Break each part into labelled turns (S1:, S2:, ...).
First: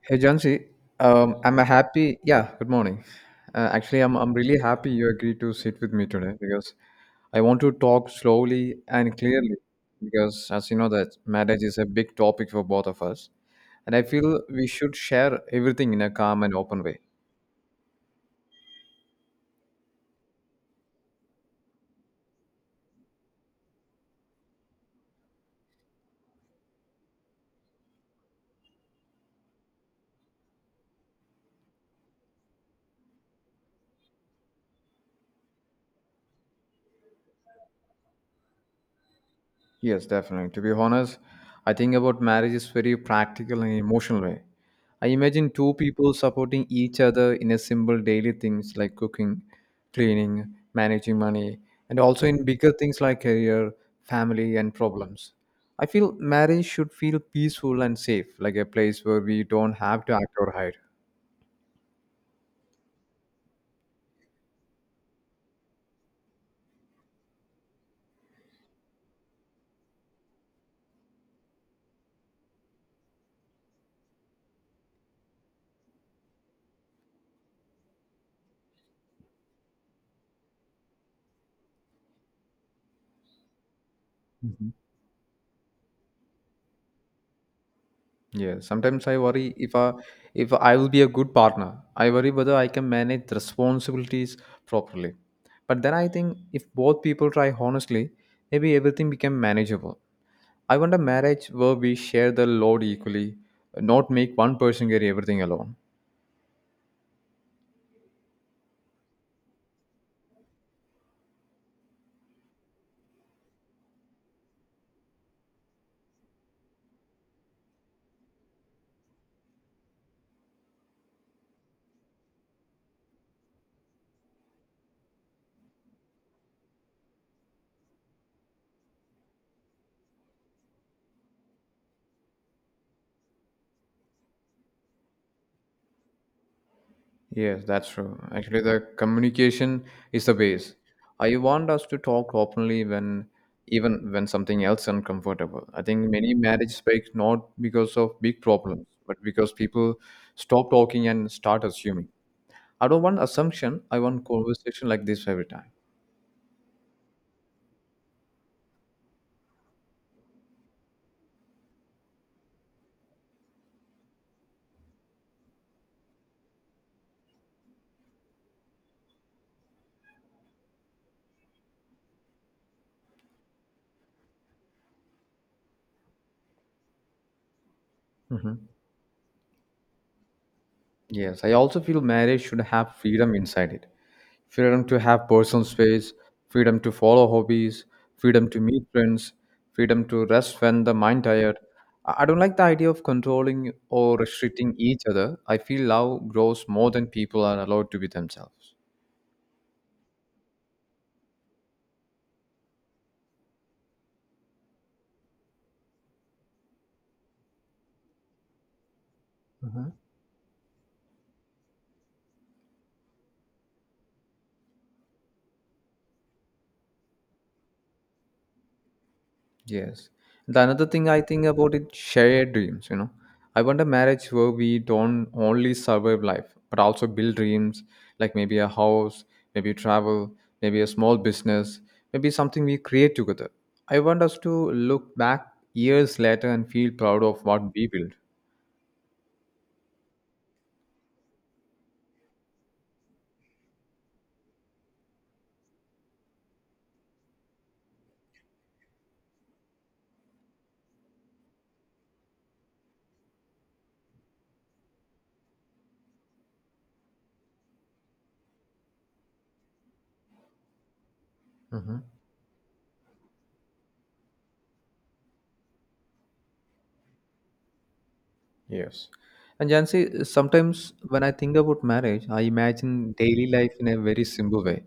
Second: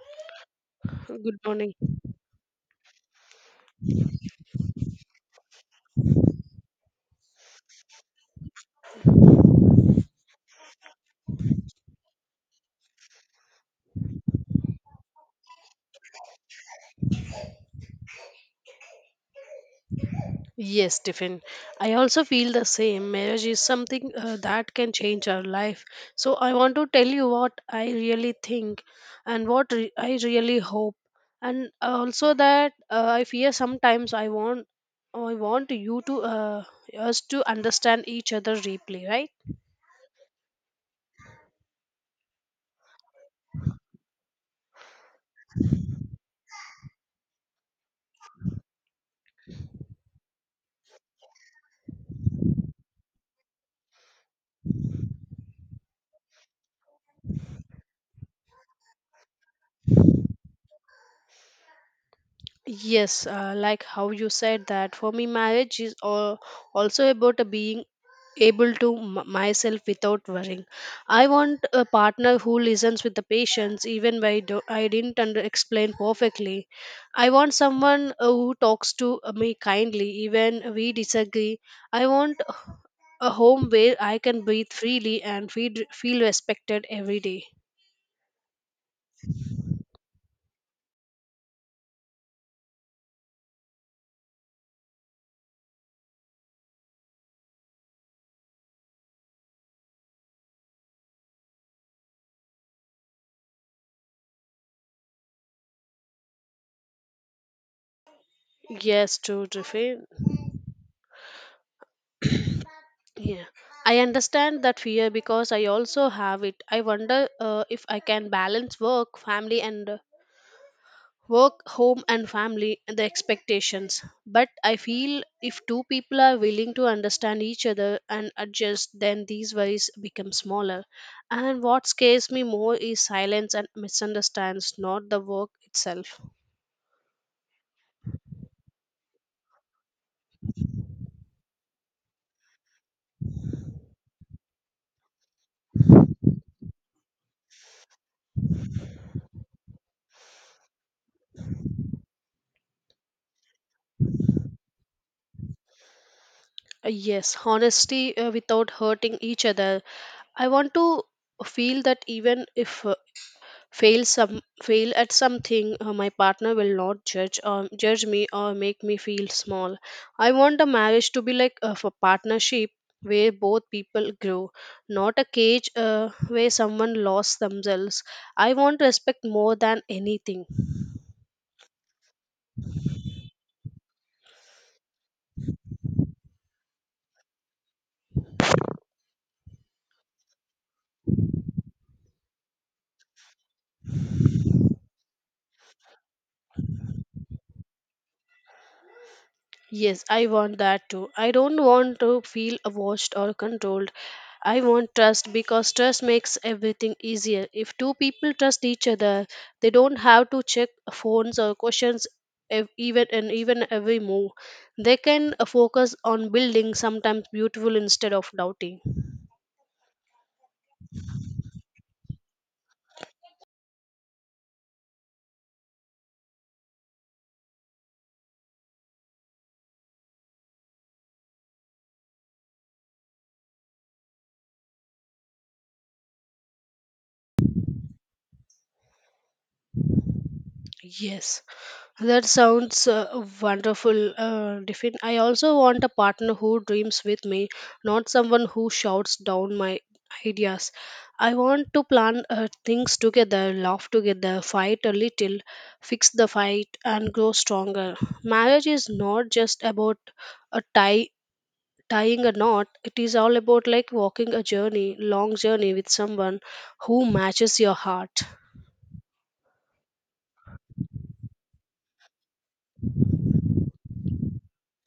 S1: Hey Jansi,
S2: Good
S1: I'm a
S2: morning.
S1: happy. Yeah, good morning. Actually, I'm really happy you agreed to sit with me today because I want to talk slowly and clearly because as you know that marriage is a big topic for both of us, and I feel we should share everything in a calm and open way.
S2: Yes, Tiffin. I also feel the same. Marriage is something that can change our life. So I want to tell you what I really think and I really hope, and also that I fear sometimes. I want you to us to understand each other deeply, right?
S1: Yes, definitely. To be honest, I think about marriage is very practical and emotional way. I imagine two people supporting each other in a simple daily things like cooking, cleaning, managing money, and also in bigger things like career, family, and problems. I feel marriage should feel peaceful and safe, like a place where we don't have to act or hide.
S2: Yes, like how you said, that for me, marriage is all, also about a being able to myself without worrying. I want a partner who listens with the patience even when I didn't under explain perfectly. I want someone who talks to me kindly even we disagree. I want a home where I can
S1: Mhm.
S2: breathe freely and feel respected every day.
S1: Yeah, sometimes I worry if I will be a good partner. I worry whether I can manage the responsibilities properly. But then I think if both people try honestly, maybe everything become manageable. I want a marriage where we share the load equally, not make one person carry everything alone.
S2: Yes, true, Tiffin. Yeah, I understand that fear because I also have it. I wonder if I can balance work, family, and work, home and family and the expectations. But I feel if two people are willing to understand each other and adjust, then these worries become smaller. And what scares me more is silence and misunderstands, not the work itself.
S1: Yes, that's true. Actually, the communication is the base. I want us to talk openly when, even when something else uncomfortable. I think many marriage breaks not because of big problems, but because people stop talking and start assuming. I don't want assumption. I want conversation like this every time.
S2: Yes, honesty without hurting each other. I want to feel that even if fail at something, my partner will not judge or judge me or make me feel small. I want a marriage to be like of a partnership where both people grow, not a cage where someone lost themselves. I want respect more than anything.
S1: Yes, I also feel marriage should have freedom inside it. Freedom to have personal space, freedom to follow hobbies, freedom to meet friends, freedom to rest when the mind tired. I don't like the idea of controlling or restricting each other. I feel love grows more than people are allowed to be themselves.
S2: Yes, I want that too. I don't want to feel watched or controlled. I want trust because trust makes everything easier. If two people trust each other, they
S1: Mhm.
S2: don't have to check phones or questions even every move. They can focus on building sometimes beautiful instead of doubting.
S1: Yes. The another thing I think about it, shared dreams, you know. I want a marriage where we don't only survive life, but also build dreams, like maybe a house, maybe travel, maybe a small business, maybe something we create together. I want us to look back years later and feel proud of what we built.
S2: Yes. That sounds wonderful, Diffin. I also want a partner who dreams with me, not someone who shouts down my ideas. I want to plan things together, laugh together, fight a little, fix the fight, and grow stronger. Marriage is not just about a tie tying a knot. It is all about like walking a journey, long journey, with someone who matches your heart.
S1: Yes. And Jansi, sometimes when I think about marriage, I imagine daily life in a very simple way.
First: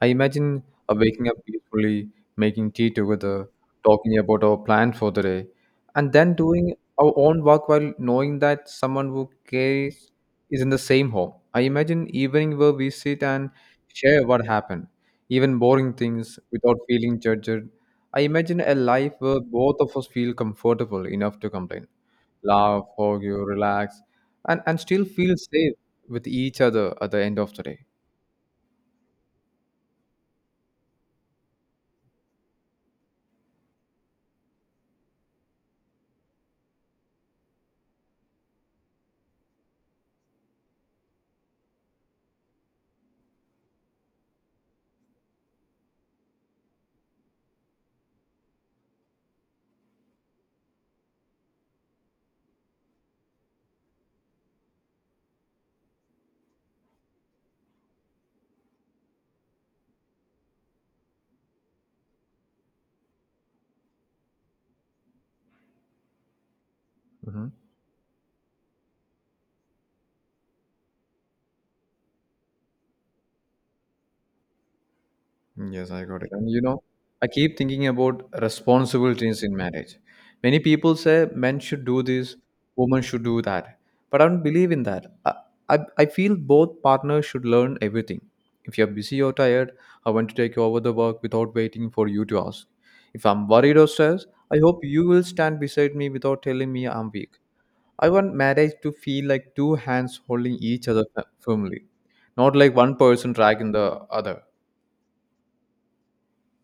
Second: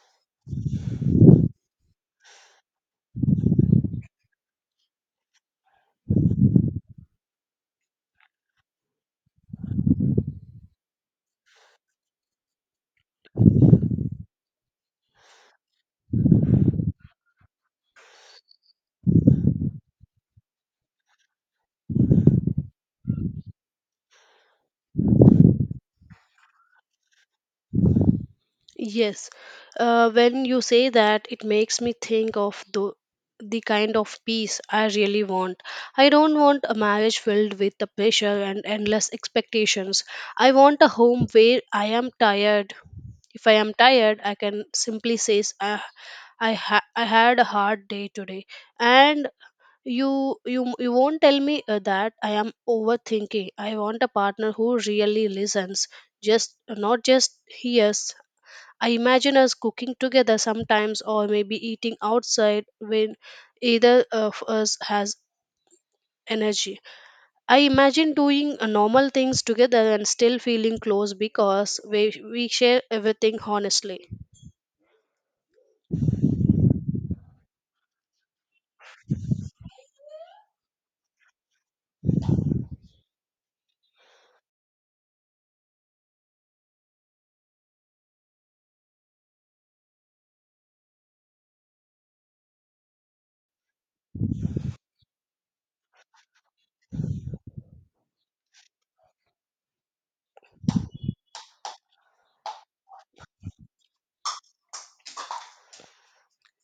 S1: I imagine waking up peacefully, making tea together, talking about our plan for the day, and then doing our own work while knowing that someone who cares is in the same home. I imagine evening where we sit and share what happened, even boring things without feeling judged. I imagine a life where both of us feel comfortable enough to complain laugh, argue, relax, and still feel safe with each other at the end of the day.
S2: Yes, when you say that, it makes me think of the kind of peace I really want. I don't want a marriage filled with the pressure and endless expectations. I want a home where I am tired. If I am tired, I can simply say "Ah, I had a hard day today, and you won't tell me that I am overthinking." I want a partner who really listens, just not just hears. I imagine us cooking together sometimes, or maybe eating outside when either of us has energy.
S1: Hmm.
S2: I imagine doing normal things together and still feeling close because we share everything honestly.
S1: Yes, I got it. And you know, I keep thinking about responsibilities in marriage. Many people say men should do this, women should do that. But I don't believe in that. I feel both partners should learn everything. If you're busy or tired, I want to take over the work without waiting for you to ask. If I'm worried or stressed, I hope you will stand beside me without telling me I'm weak. I want marriage to feel like two hands holding each other firmly, not like one person dragging the other.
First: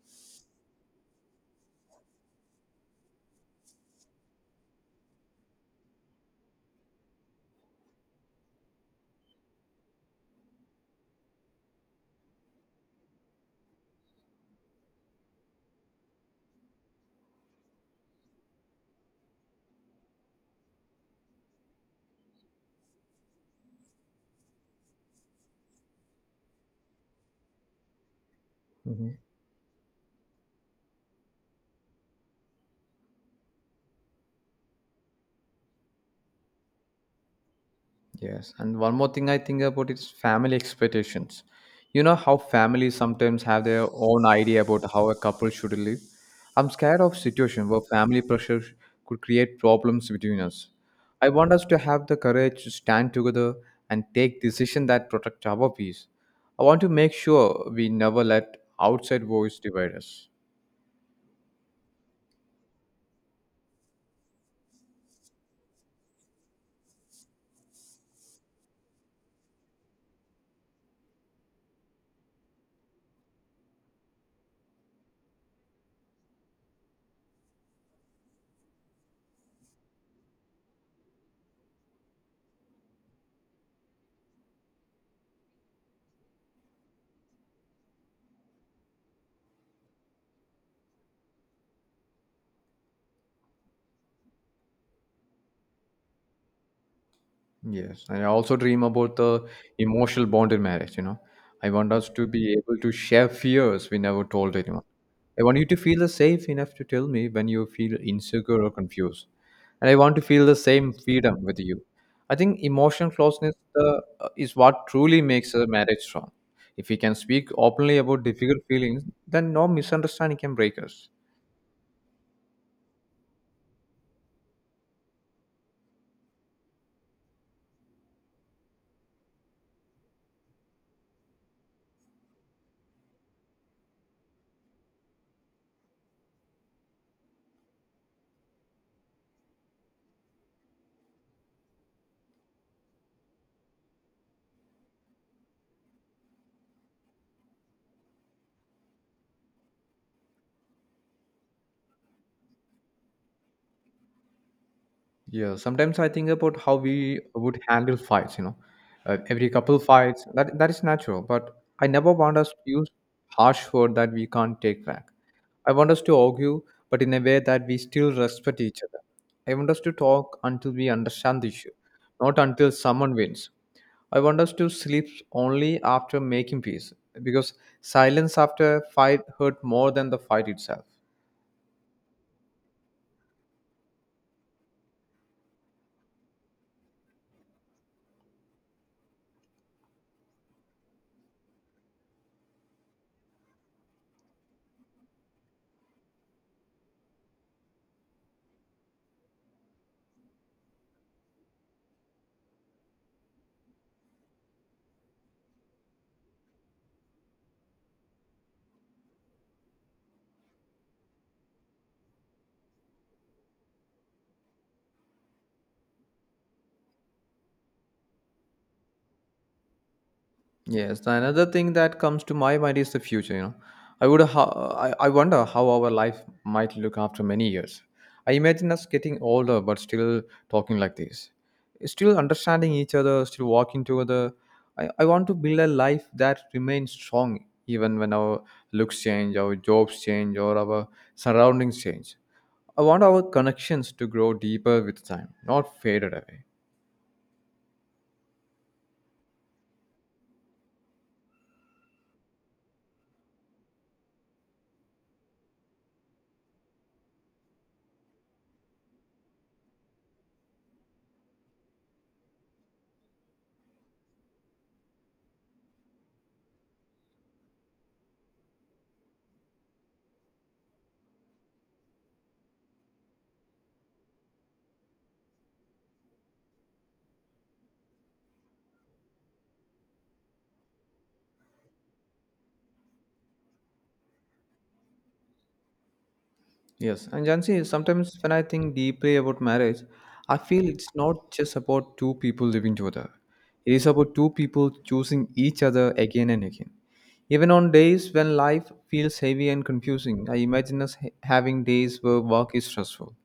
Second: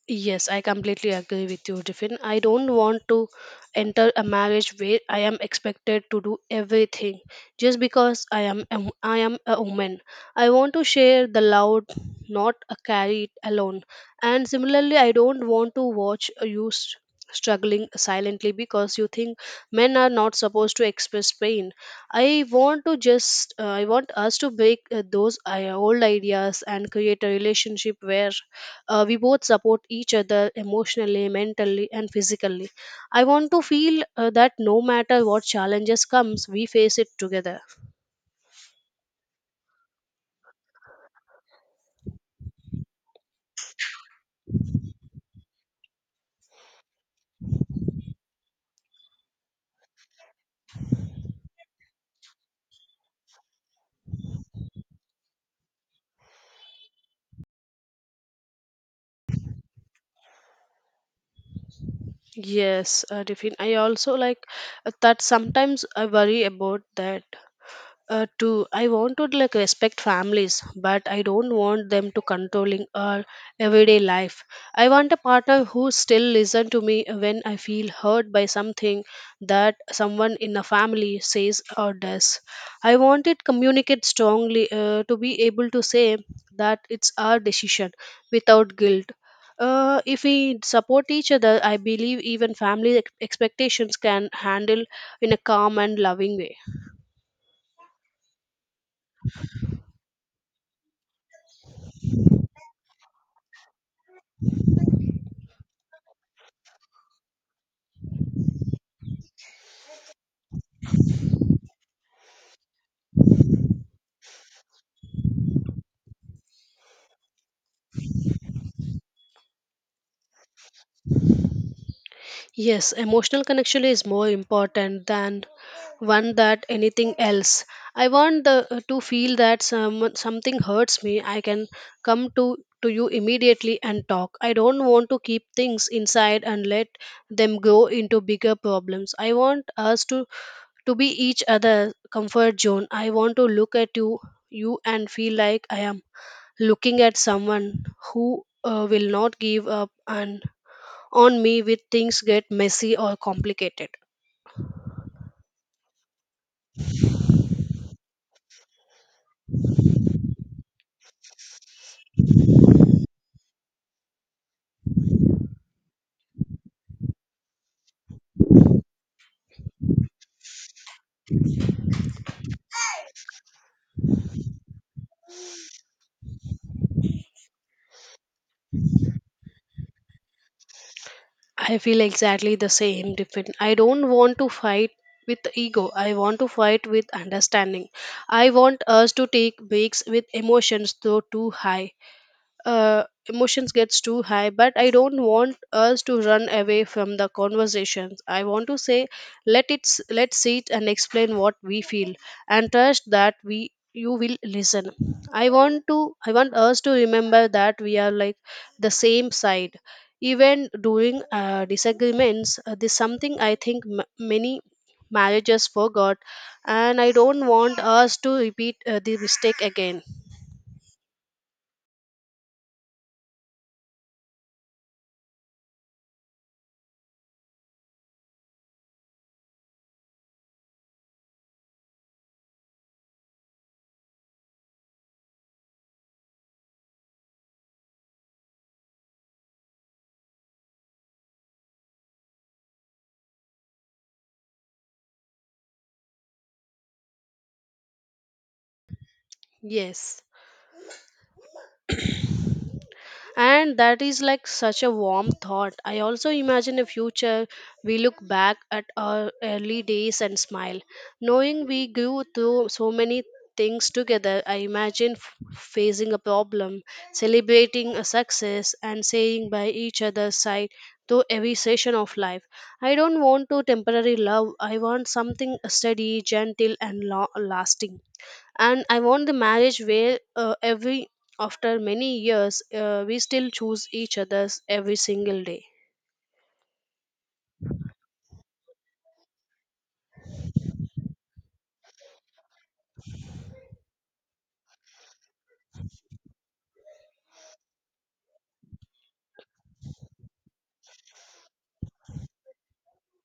S2: Yes, I completely agree with you, Tiffin. I don't want to enter a marriage where I am expected to do everything just because I am a woman. I want to share the load, not carry it alone. And similarly, I don't want to watch you struggling silently because you think men are not supposed to express pain. I want to just I want us to break those old ideas and create a relationship where
S1: Mhm.
S2: we both support each other emotionally, mentally and physically. I want to feel that no matter what challenges comes, we face it together.
S1: Yes, and one more thing I think about is family expectations. You know how families sometimes have their own idea about how a couple should live. I'm scared of situation where family pressure could create problems between us. I want us to have the courage to stand together and take decisions that protect our peace. I want to make sure we never let outside voice divide us.
S2: Yes, Devin, I also like that sometimes I worry about that. To I want to like respect families, but I don't want them to controlling our everyday life. I want a partner who still listen to me when I feel hurt by something that someone in the family says or does. I want it communicate strongly, to be able to say that it's our decision without guilt. If we support each other, I believe even expectations can handle in a calm and loving way.
S1: Yes, and I also dream about the emotional bond in marriage, you know. I want us to be able to share fears we never told anyone. I want you to feel safe enough to tell me when you feel insecure or confused. And I want to feel the same freedom with you. I think emotional closeness is what truly makes a marriage strong. If we can speak openly about difficult feelings, then no misunderstanding can break us.
S2: Yes, emotional connection is more important than one that anything else. I want to feel that something hurts me, I can come to you immediately and talk. I don't want to keep things inside and let them grow into bigger problems. I want to be each other comfort zone. I want to look at you and feel like I am looking at someone who will not give up and on me with things get messy or complicated.
S1: Yeah, sometimes I think about how we would handle fights, you know. Every couple fights, that is natural, but I never want us to use harsh word that we can't take back. I want us to argue, but in a way that we still respect each other. I want us to talk until we understand the issue, not until someone wins. I want us to sleep only after making peace, because silence after fight hurt more than the fight itself.
S2: I feel exactly the same, different. I don't want to fight with ego. I want to fight with understanding. I want us to take breaks with emotions though too high. uh, but I don't want us to run away from the conversations. I want to say, let's sit and explain what we feel and trust that we you will listen. I want us to remember that we are like the same side even during disagreements. This something I think many marriages forgot, and I don't want us to repeat the mistake again.
S1: Yes, the another thing that comes to my mind is the future. You know, I would ho I wonder how our life might look after many years. I imagine us getting older but still talking like this, still understanding each other, still walking together. I want to build a life that remains strong even when our looks change, our jobs change, or our surroundings change. I want our connections to grow deeper with time, not faded away.
S2: Yes, and that is like such a warm thought. I also imagine a future we look back at our early days and smile, knowing we grew through so many things together. I imagine facing a problem, celebrating a success and saying by each other's side through every session of life. I don't want to temporary love. I want something steady, gentle and lasting. And I want the marriage where every after many years, we still choose each others every single day.
S1: Yes, and Jansi, sometimes when I think deeply about marriage, I feel it's not just about two people living together. It is about two people choosing each other again and again. Even on days when life feels heavy and confusing, I imagine us having days where work is stressful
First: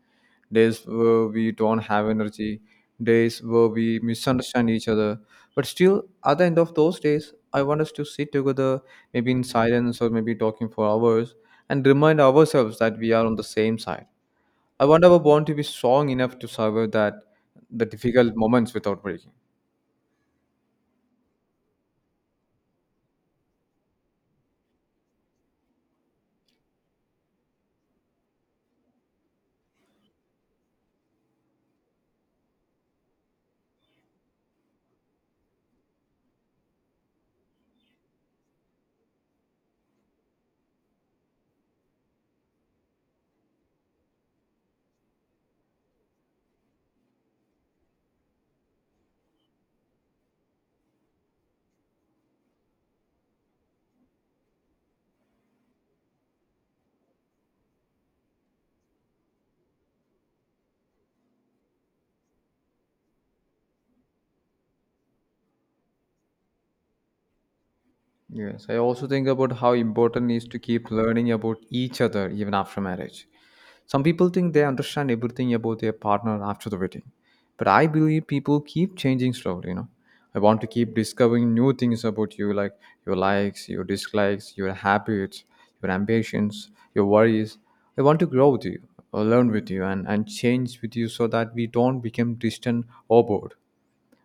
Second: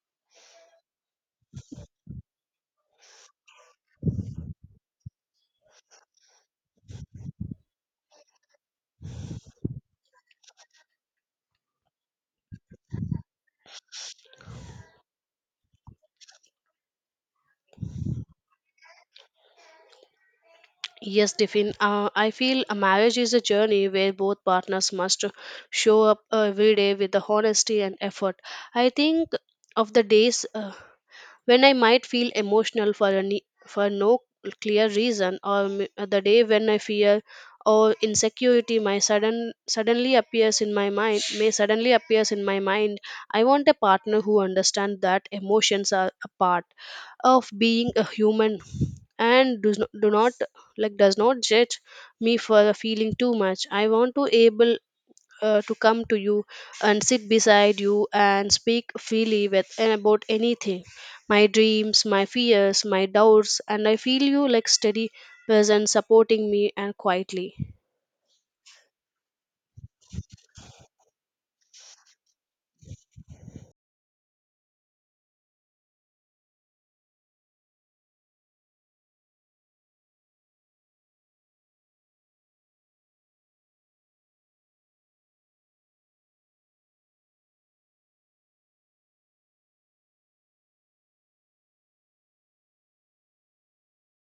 S1: days where we don't have energy, days where we misunderstand each other. But still, at the end of those days, I want us to sit together, maybe in silence or maybe talking for hours, and remind ourselves that we are on the same side. I want our bond to be strong enough to survive that the difficult moments without breaking.
S2: Yes, Tiffin. I feel a marriage is a journey where both partners must show up every day with the honesty and effort. I think of the days when I might feel emotional for no clear reason, or the day when I fear or insecurity my sudden suddenly appears in my mind may suddenly appears in my mind. I want a partner who understands that emotions are a part of being a human and does not, do not like does not judge me for feeling too much. I want to able to come to you and sit beside you and speak freely with and about anything: my dreams, my fears, my doubts, and I feel you like steady presence supporting me and quietly.
S1: Yes, I also think about how important it is to keep learning about each other even after marriage. Some people think they understand everything about their partner after the wedding, but I believe people keep changing slowly, you know. I want to keep discovering new things about you, like your likes, your dislikes, your habits, your ambitions, your worries. I want to grow with you, or learn with you, and change with you so that we don't become distant or bored.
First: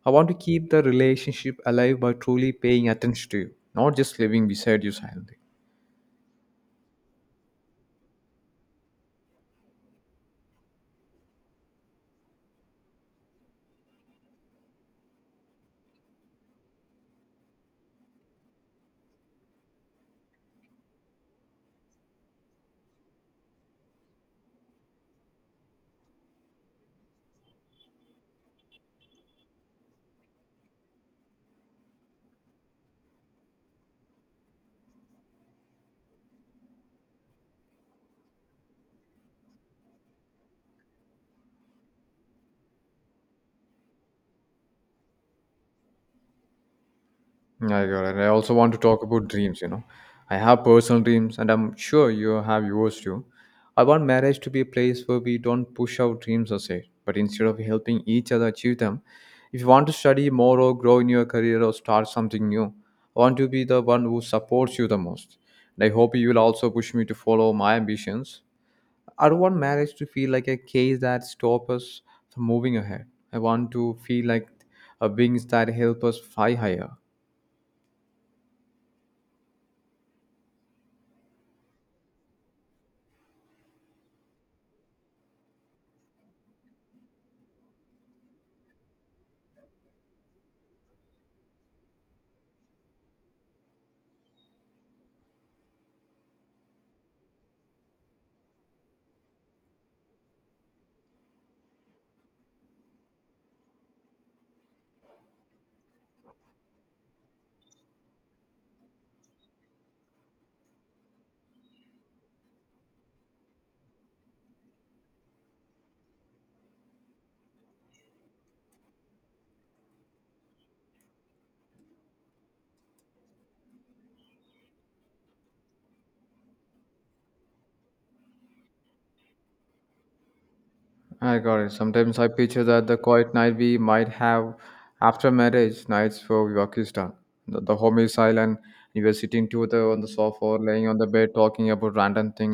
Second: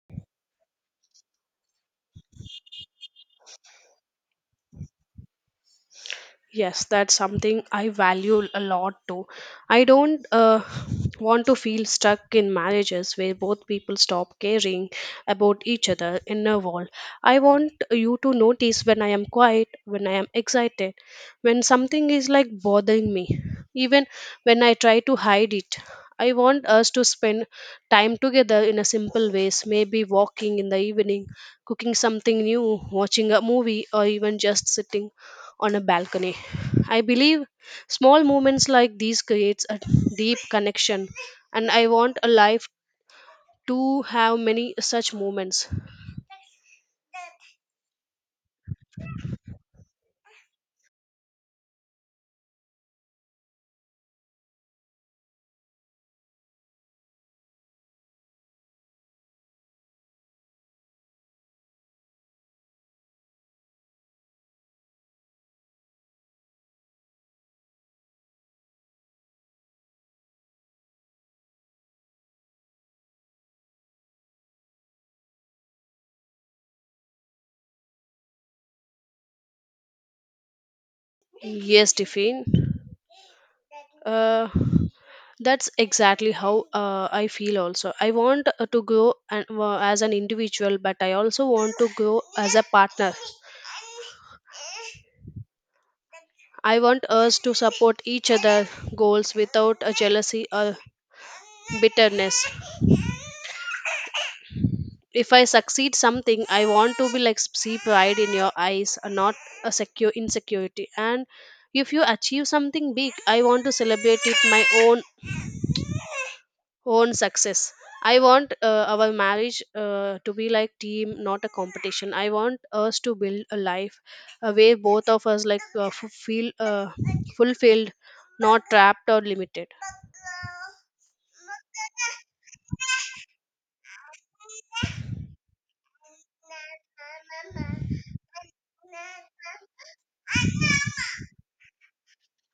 S1: I want to keep the relationship alive by truly paying attention to you, not just living beside you silently.
S2: Yes, that's something I value a lot too. I don't want to feel stuck in marriages where both people stop caring about each other in a wall. I want you to notice when I am quiet, when I am excited, when something is like bothering me, even when I try to hide it. I want us to spend time together in a simple ways, maybe walking in the evening, cooking something new, watching a movie, or even just sitting on a balcony. I believe small movements like these creates a deep connection, and I want a life to have many such moments.
S1: Yeah, I got it. I also want to talk about dreams, you know. I have personal dreams and I'm sure you have yours too. I want marriage to be a place where we don't push our dreams aside, but instead of helping each other achieve them, if you want to study more or grow in your career or start something new, I want to be the one who supports you the most. And I hope you will also push me to follow my ambitions. I don't want marriage to feel like a cage that stops us from moving ahead. I want to feel like a wings that help us fly higher.
S2: Yes, Tiffin. Uh, that's exactly how I feel also. I want to grow an, as an individual, but I also want to grow as a partner. I want us to support each other goals without a jealousy or bitterness. If I succeed something, I want to be like see pride in your eyes, not a secure insecurity. And if you achieve something big, I want to celebrate it my own own success. I want our marriage to be like team, not a competition. I want us to build a life where both of us like feel fulfilled, not trapped or limited.
S1: I got it. Sometimes I picture that the quiet night we might have after marriage nights for Pakistan. The home is silent. You were sitting together on the sofa or laying on the bed talking about random things.